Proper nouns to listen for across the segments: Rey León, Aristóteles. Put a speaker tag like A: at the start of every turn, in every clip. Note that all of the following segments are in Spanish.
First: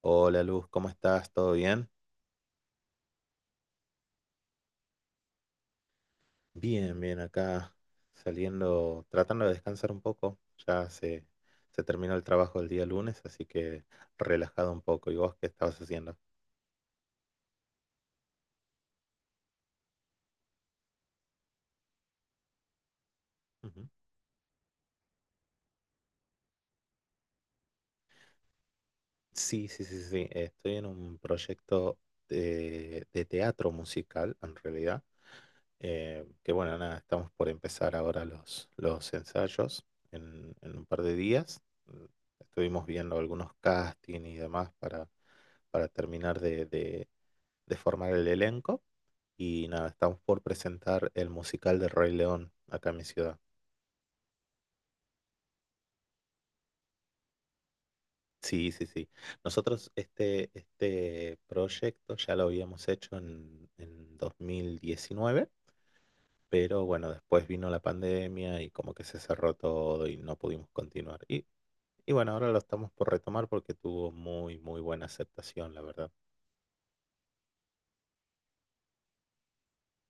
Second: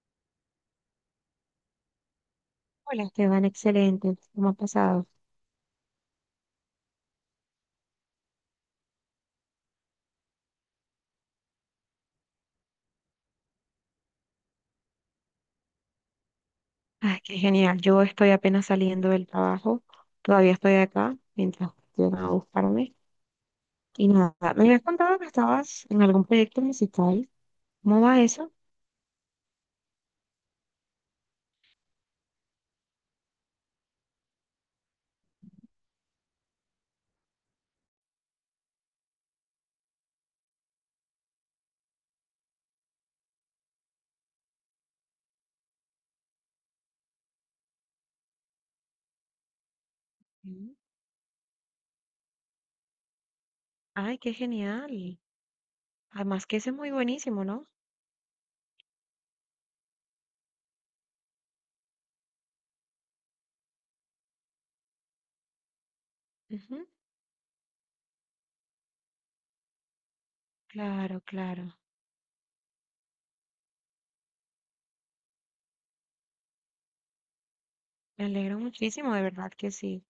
A: Hola Luz, ¿cómo estás? ¿Todo bien?
B: Hola Esteban, excelente. ¿Cómo ha pasado?
A: Bien, bien, acá saliendo, tratando de descansar un poco. Ya se, se terminó el trabajo del día lunes, así que relajado un poco. ¿Y vos qué estabas haciendo?
B: Ay, qué genial. Yo estoy apenas saliendo del trabajo. Todavía estoy acá mientras llegan a buscarme.
A: Ujú.
B: Y nada, me habías contado que estabas en algún proyecto musical. ¿Cómo va eso?
A: Sí, sí, sí, sí. Estoy en un proyecto de teatro musical, en realidad. Que bueno, nada, estamos por empezar ahora los ensayos en un par de días. Mm, Estuvimos viendo algunos castings y demás para terminar de formar el elenco y nada, estamos por
B: Mm.
A: presentar el musical de Rey León acá en mi ciudad.
B: Ay, qué genial. Además que ese es muy buenísimo, ¿no?
A: Sí, sí, sí. Nosotros este proyecto ya lo habíamos hecho en 2019, pero
B: Ujú.
A: bueno, después vino la pandemia y como que se cerró todo y no pudimos
B: Claro,
A: continuar.
B: claro.
A: Y bueno, ahora lo estamos por retomar porque tuvo muy buena aceptación, la verdad.
B: Me alegro muchísimo, de verdad que sí.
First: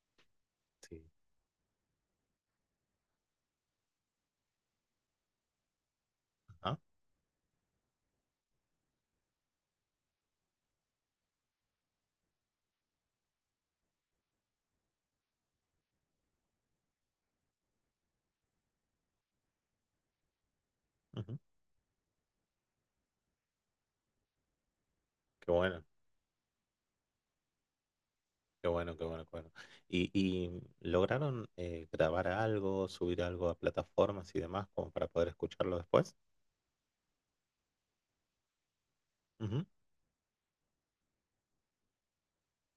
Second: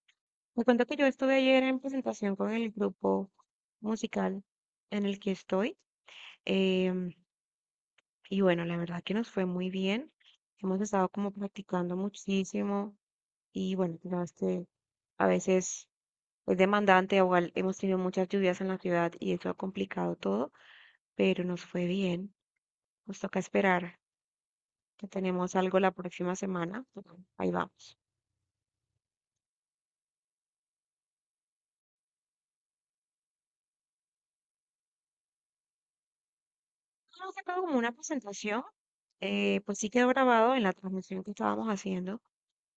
B: Me cuento que
A: Sí.
B: yo estuve ayer en presentación con el grupo musical en el que estoy.
A: Ajá,
B: em, Y bueno, la verdad que nos fue muy bien. Hemos estado como practicando muchísimo y bueno, tú sabes que a veces es demandante, igual hemos tenido muchas lluvias en la ciudad y eso ha complicado todo,
A: ujú.
B: pero nos fue bien. Nos toca esperar que
A: Qué
B: tenemos algo
A: bueno.
B: la próxima semana. Ujú, ahí vamos.
A: Qué bueno, qué bueno, qué bueno. Y lograron grabar algo, subir algo a plataformas y demás como para poder escucharlo después?
B: Hemos sacado como una presentación,
A: Ujú,
B: pues sí quedó grabado en la transmisión que estábamos haciendo.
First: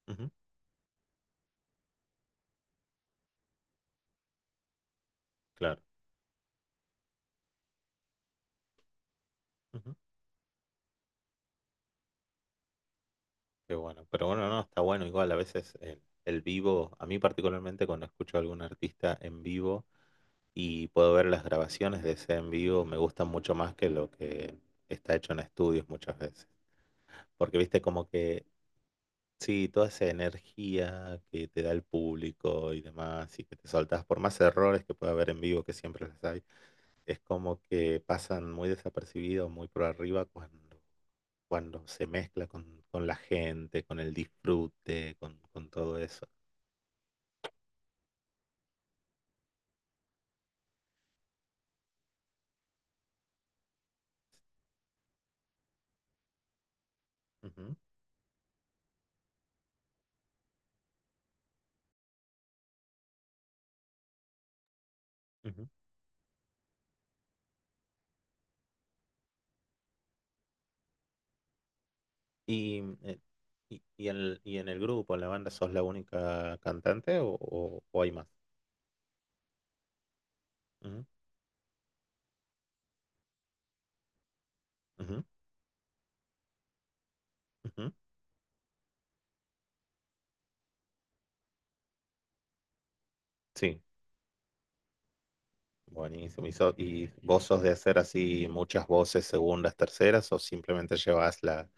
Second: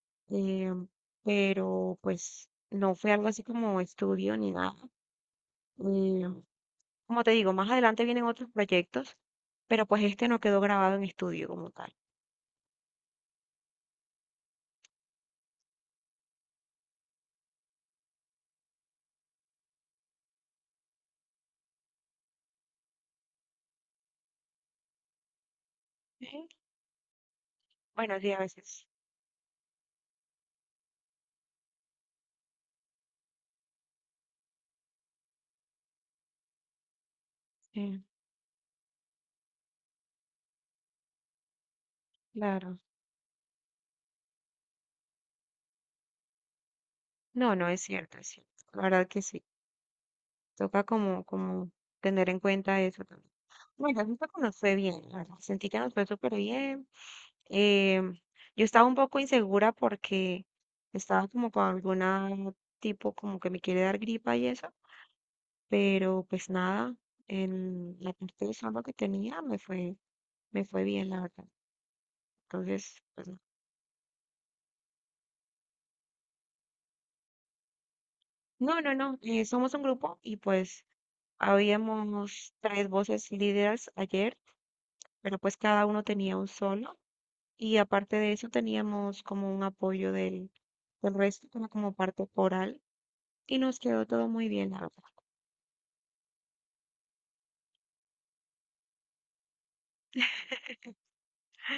A: ujú,
B: em, pero pues no fue algo así como estudio ni nada.
A: claro.
B: eh, Como te digo, más adelante vienen otros proyectos, pero
A: Ujú.
B: pues este no quedó grabado en estudio como tal.
A: Qué bueno. Pero bueno, no, está bueno. Igual a veces el vivo, a mí particularmente cuando escucho a algún artista en vivo y puedo ver las grabaciones de ese en vivo, me gustan mucho más que lo que está hecho en estudios muchas veces.
B: Sí,
A: Porque viste como
B: bueno, sí, a
A: que
B: veces.
A: sí, toda esa energía que te da el público y demás, y que te soltás, por más errores que pueda haber en vivo, que siempre los hay, es como que
B: Sí,
A: pasan muy desapercibidos, muy por arriba cuando se mezcla
B: claro.
A: con la gente, con el disfrute, con todo eso.
B: No, no es cierto, es cierto. La verdad que sí. Toca como, como tener en cuenta eso también. Bueno, la que nos fue bien, la verdad. Sentí que nos fue súper bien.
A: Ujú,
B: Em, yo estaba un poco insegura porque estaba como con alguna tipo como que me quiere dar gripa y eso,
A: ujú.
B: pero pues nada, en la parte de salud que tenía me fue. Me fue bien, la verdad.
A: Y,
B: Entonces, pues, no.
A: y en y en el grupo, en la banda, ¿sos la única cantante o hay más?
B: No, no, no, somos un grupo y pues
A: Ujú,
B: habíamos tres voces líderes ayer,
A: ujú,
B: pero pues cada uno tenía un solo y
A: ujú.
B: aparte de eso teníamos como un apoyo del, del resto, como, como parte coral y nos
A: Sí.
B: quedó todo muy bien, la verdad.
A: Buenísimo. ¿Y, so- y vos sos de hacer así muchas voces, segundas, terceras, o simplemente llevas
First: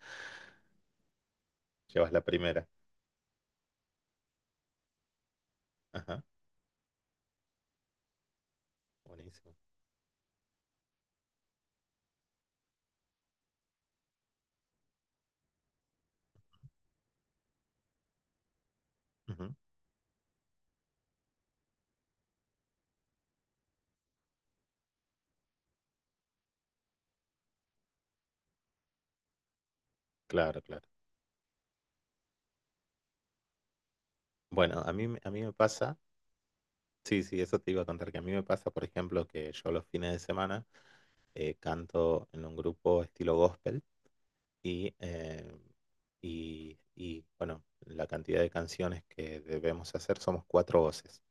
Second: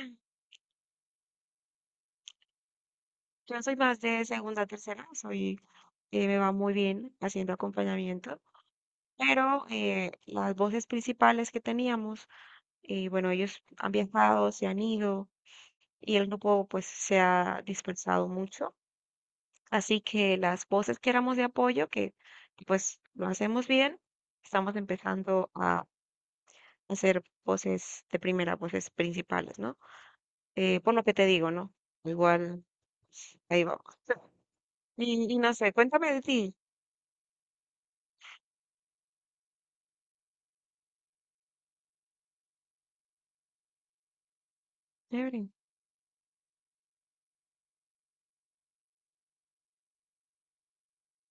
A: llevas la primera?
B: Yo soy más de segunda, tercera, soy,
A: Ajá,
B: me va muy bien haciendo acompañamiento,
A: buenísimo.
B: pero las voces principales que teníamos, bueno, ellos han viajado, se han ido y el grupo pues se ha dispersado mucho.
A: Ujú,
B: Así que las voces que éramos de apoyo, que pues lo hacemos bien, estamos empezando a hacer voces de primera, voces principales, ¿no?
A: claro, claro.
B: Por lo que te digo, ¿no? Igual, pues, ahí vamos.
A: Bueno, a
B: Y
A: mí me
B: no sé,
A: pasa,
B: cuéntame de ti.
A: sí, sí, eso te iba a contar, que a mí me pasa, por ejemplo, que yo los fines de semana canto en un grupo estilo gospel y,
B: Chévere.
A: eh, y y bueno, la cantidad de canciones que debemos hacer somos cuatro voces.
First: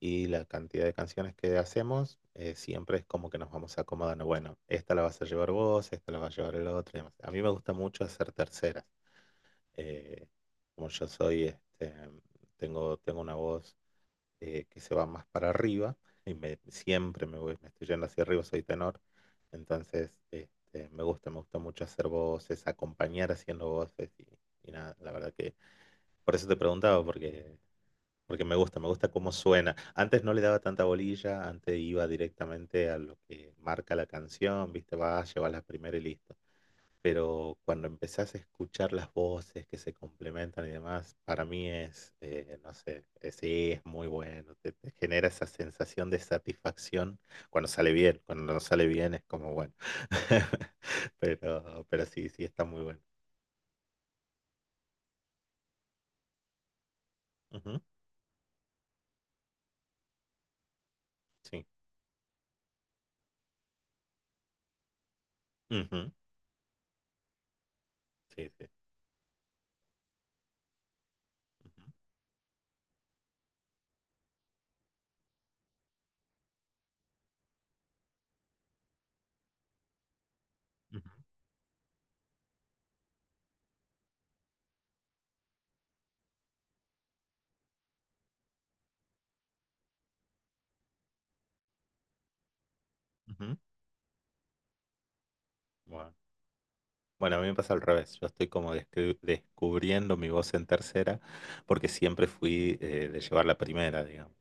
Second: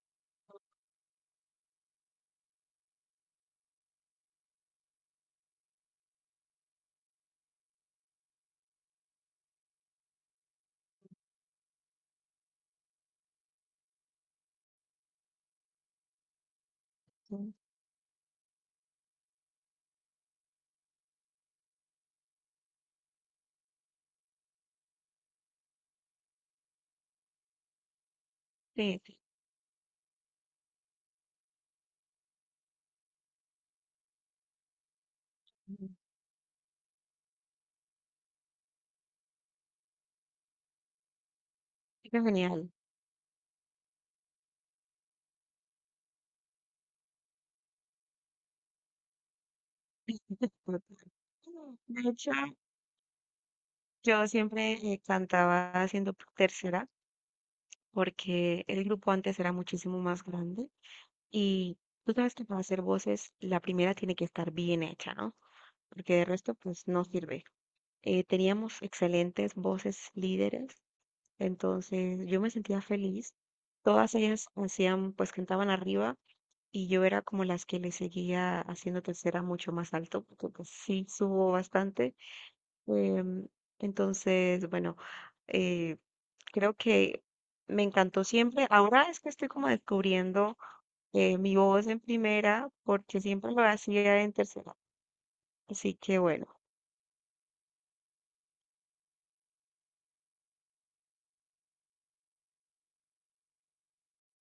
A: Y la cantidad de canciones que hacemos, siempre es como que nos vamos acomodando. Bueno, esta la vas a llevar vos, esta la va a llevar el otro, y demás. A mí me gusta mucho hacer terceras. eh, Como yo soy, este, tengo una voz que se va más para arriba y siempre
B: Sí,
A: me estoy yendo hacia arriba, soy tenor. Entonces, este, me gusta mucho hacer voces, acompañar haciendo voces y nada, la verdad que por eso te preguntaba, porque me
B: sí.
A: gusta
B: Sí.
A: cómo suena. Antes no le daba tanta bolilla, antes iba directamente a lo que marca la canción, viste, vas, llevas la
B: Ujú.
A: primera y listo. Pero cuando empezás a escuchar las voces que se complementan y demás, para mí es,
B: Qué genial.
A: no sé, sí, es muy bueno. Te genera esa sensación de satisfacción cuando sale bien. Cuando no sale bien es como bueno.
B: De
A: Pero sí,
B: hecho,
A: sí, está muy bueno.
B: yo siempre cantaba haciendo tercera
A: Ujú,
B: porque el grupo antes era muchísimo más grande.
A: sí,
B: Y tú sabes que para hacer voces, la primera tiene que estar bien hecha, ¿no?
A: ujú,
B: Porque de resto, pues no sirve.
A: sí, sí.
B: Teníamos excelentes voces líderes,
A: Ujú,
B: entonces yo me sentía feliz. Todas ellas hacían, pues cantaban arriba y yo era como las que le seguía haciendo tercera mucho más alto, porque pues sí
A: ujú,
B: subo bastante. Em, entonces, bueno, eh, creo que me encantó siempre. Ahora es que estoy como descubriendo mi voz en primera, porque siempre
A: ujú.
B: lo hacía en tercera. Así
A: Bueno.
B: que bueno,
A: Bueno, a mí me pasa al revés. Yo estoy como descri- descubriendo mi voz en tercera porque siempre fui de llevar la primera, digamos.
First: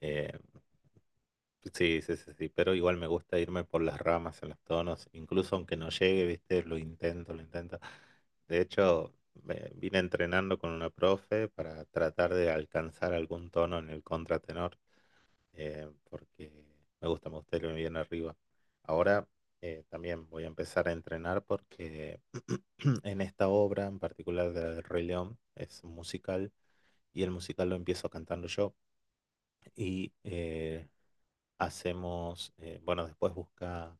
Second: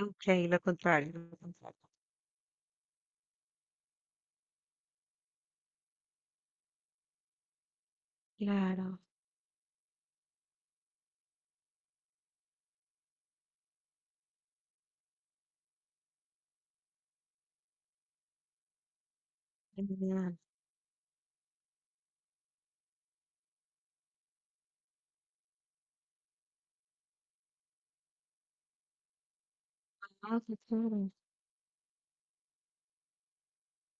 B: ok,
A: Eh,
B: lo contrario, lo contrario.
A: sí, sí, sí, sí, pero igual me gusta irme por las ramas en los tonos, incluso aunque no llegue, viste, lo intento, lo intento. De
B: Claro.
A: hecho, me vine entrenando con una profe para tratar de alcanzar algún tono en el contratenor porque me gusta irme bien arriba. Ahora también
B: Genial.
A: voy a empezar a entrenar porque en esta obra, en particular de la del Rey León, es un musical y el musical lo empiezo cantando yo y
B: Ah, qué chévere.
A: hacemos, bueno, después busca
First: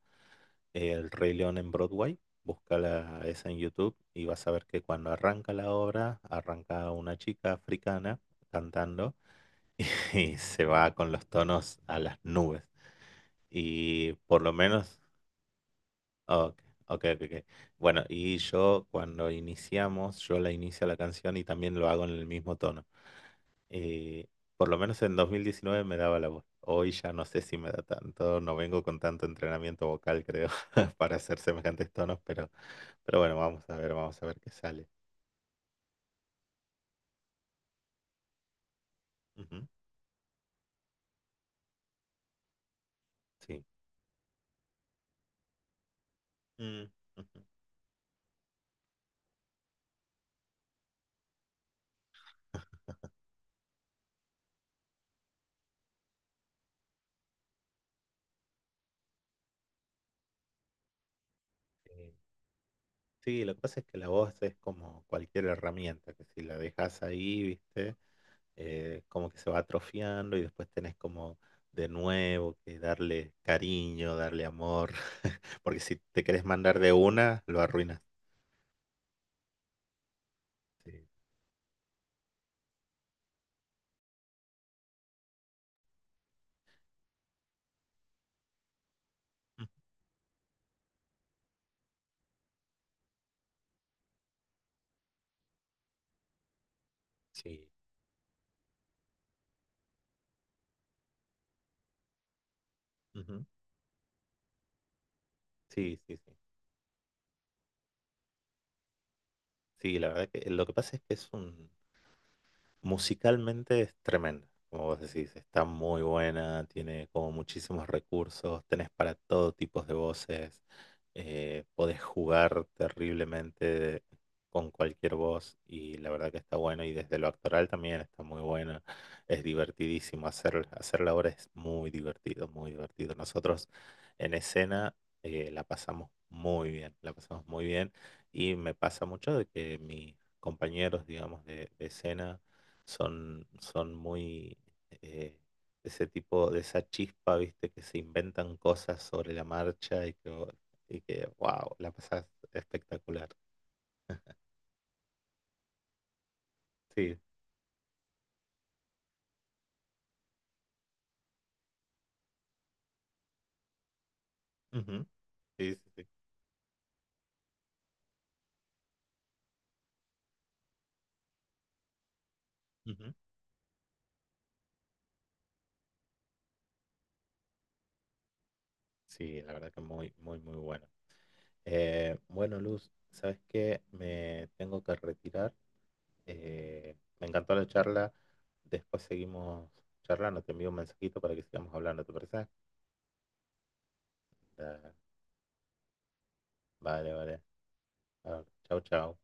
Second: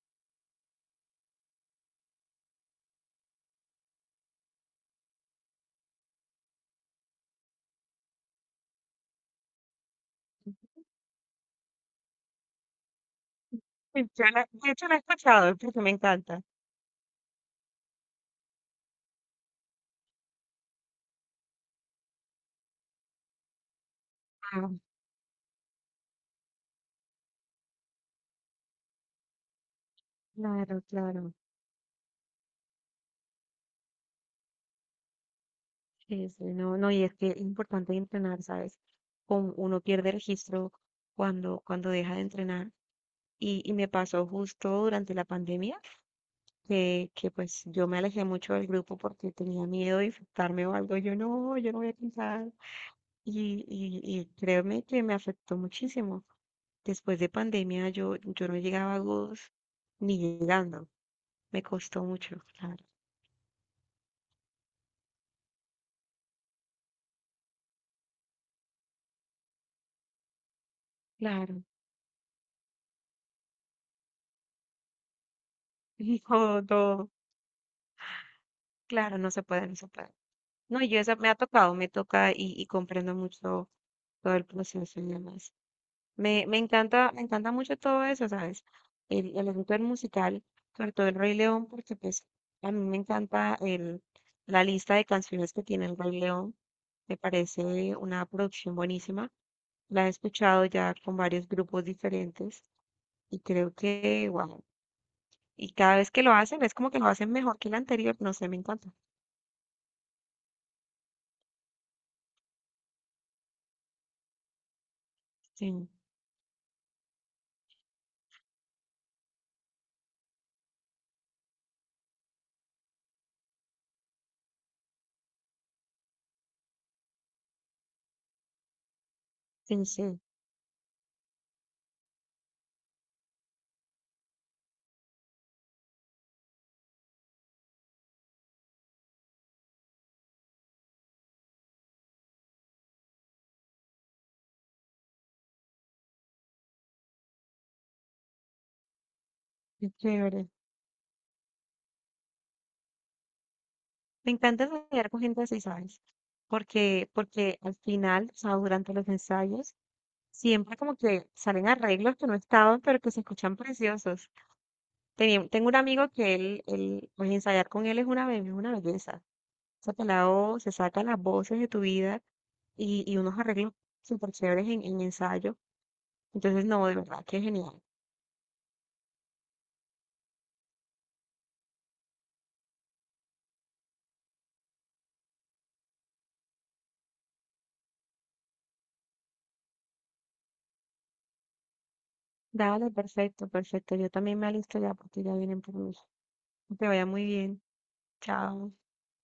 A: el Rey León en Broadway. Busca esa en YouTube y vas a ver que cuando arranca la obra, arranca una chica africana cantando y se va con los tonos a las nubes.
B: Sí,
A: Y
B: yo
A: por
B: la-
A: lo
B: de hecho, la he
A: menos,
B: escuchado porque me encanta.
A: ok, ok, ok, ok. Bueno, y yo cuando iniciamos, yo la inicio la canción y también lo hago en el mismo tono. Eh, por
B: Ah,
A: lo menos en 2019 me daba la voz. Hoy ya no sé si me da tanto, no vengo con tanto entrenamiento vocal, creo,
B: claro,
A: para
B: claro.
A: hacer semejantes tonos, pero bueno, vamos a ver qué sale.
B: Sí, sí, no, no, y es que es importante entrenar, ¿sabes? Con-
A: Ujú,
B: uno pierde registro cuando, cuando deja de entrenar. Y,
A: sí.
B: y me pasó justo durante la pandemia
A: Mm,
B: que
A: ujú,
B: pues yo me alejé mucho del grupo porque tenía miedo de infectarme o algo. Yo no, yo no voy a cantar. Y créeme que me afectó muchísimo. Después de pandemia yo no llegaba a Good's ni llegando. Me costó
A: sí,
B: mucho, claro.
A: sí, lo que pasa es que la voz es como cualquier herramienta, que si la dejas ahí, ¿viste? Como que se va atrofiando y después tenés como
B: Claro.
A: de nuevo que darle cariño, darle amor, porque si te querés
B: No,
A: mandar de
B: no,
A: una, lo arruinas.
B: claro, no se puede, no se puede. No, yo
A: Sí,
B: esa me ha tocado, me toca y comprendo mucho todo el proceso y demás. Me encanta, me encanta mucho todo eso, ¿sabes? El
A: mm,
B: asunto del musical, sobre todo el Rey León, porque pues a mí me encanta la lista de canciones que tiene el Rey León. Me
A: sí.
B: parece una producción buenísima. La he escuchado ya con varios grupos diferentes y
A: Ujú.
B: creo que, wow. Y
A: Sí,
B: cada vez
A: sí.
B: que lo
A: Sí,
B: hacen es como que lo hacen mejor que el anterior. No sé, me encanta.
A: sí, la verdad que lo que pasa es que es un, musicalmente es tremenda, como vos decís, está
B: Sí,
A: muy buena, tiene como muchísimos recursos, tenés para todo tipo de voces, podés jugar terriblemente con cualquier voz y la verdad que está bueno y desde lo actoral también está muy bueno, es
B: sí, sí.
A: divertidísimo, hacer, hacer la obra es muy divertido, muy divertido. Nosotros en escena la pasamos muy bien, la pasamos muy bien y me pasa mucho de que mis compañeros, digamos, de escena, son, son muy eh, ese tipo de esa chispa, viste, que se inventan cosas sobre la
B: Qué
A: marcha
B: chévere.
A: y que wow, la pasas espectacular.
B: Me encanta ensayar con gente así, ¿sabes? Porque,
A: Sí,
B: porque al final, o sea, durante los ensayos, siempre como que salen arreglos que no estaban, pero que se escuchan preciosos.
A: ujú,
B: Tenía- tengo un
A: sí, sí, sí.
B: amigo que pues ensayar con él es una, be- una belleza. Saca la voz, se saca las voces de tu vida y,
A: Ujú.
B: y unos arreglos súper chéveres en ensayo. Entonces, no, de verdad que genial.
A: Sí, la verdad que muy, muy, muy bueno. Bueno, Luz, ¿sabes qué? Me tengo que retirar. Me encantó la charla. Después seguimos charlando. Te envío un mensajito para que sigamos hablando, ¿te parece?
B: Dale, perfecto, perfecto. Yo también me alisto
A: Da-
B: ya porque ya vienen por mí. Que te vaya
A: vale,
B: muy
A: vale.
B: bien.
A: Ah,
B: Chao.
A: chau, chau.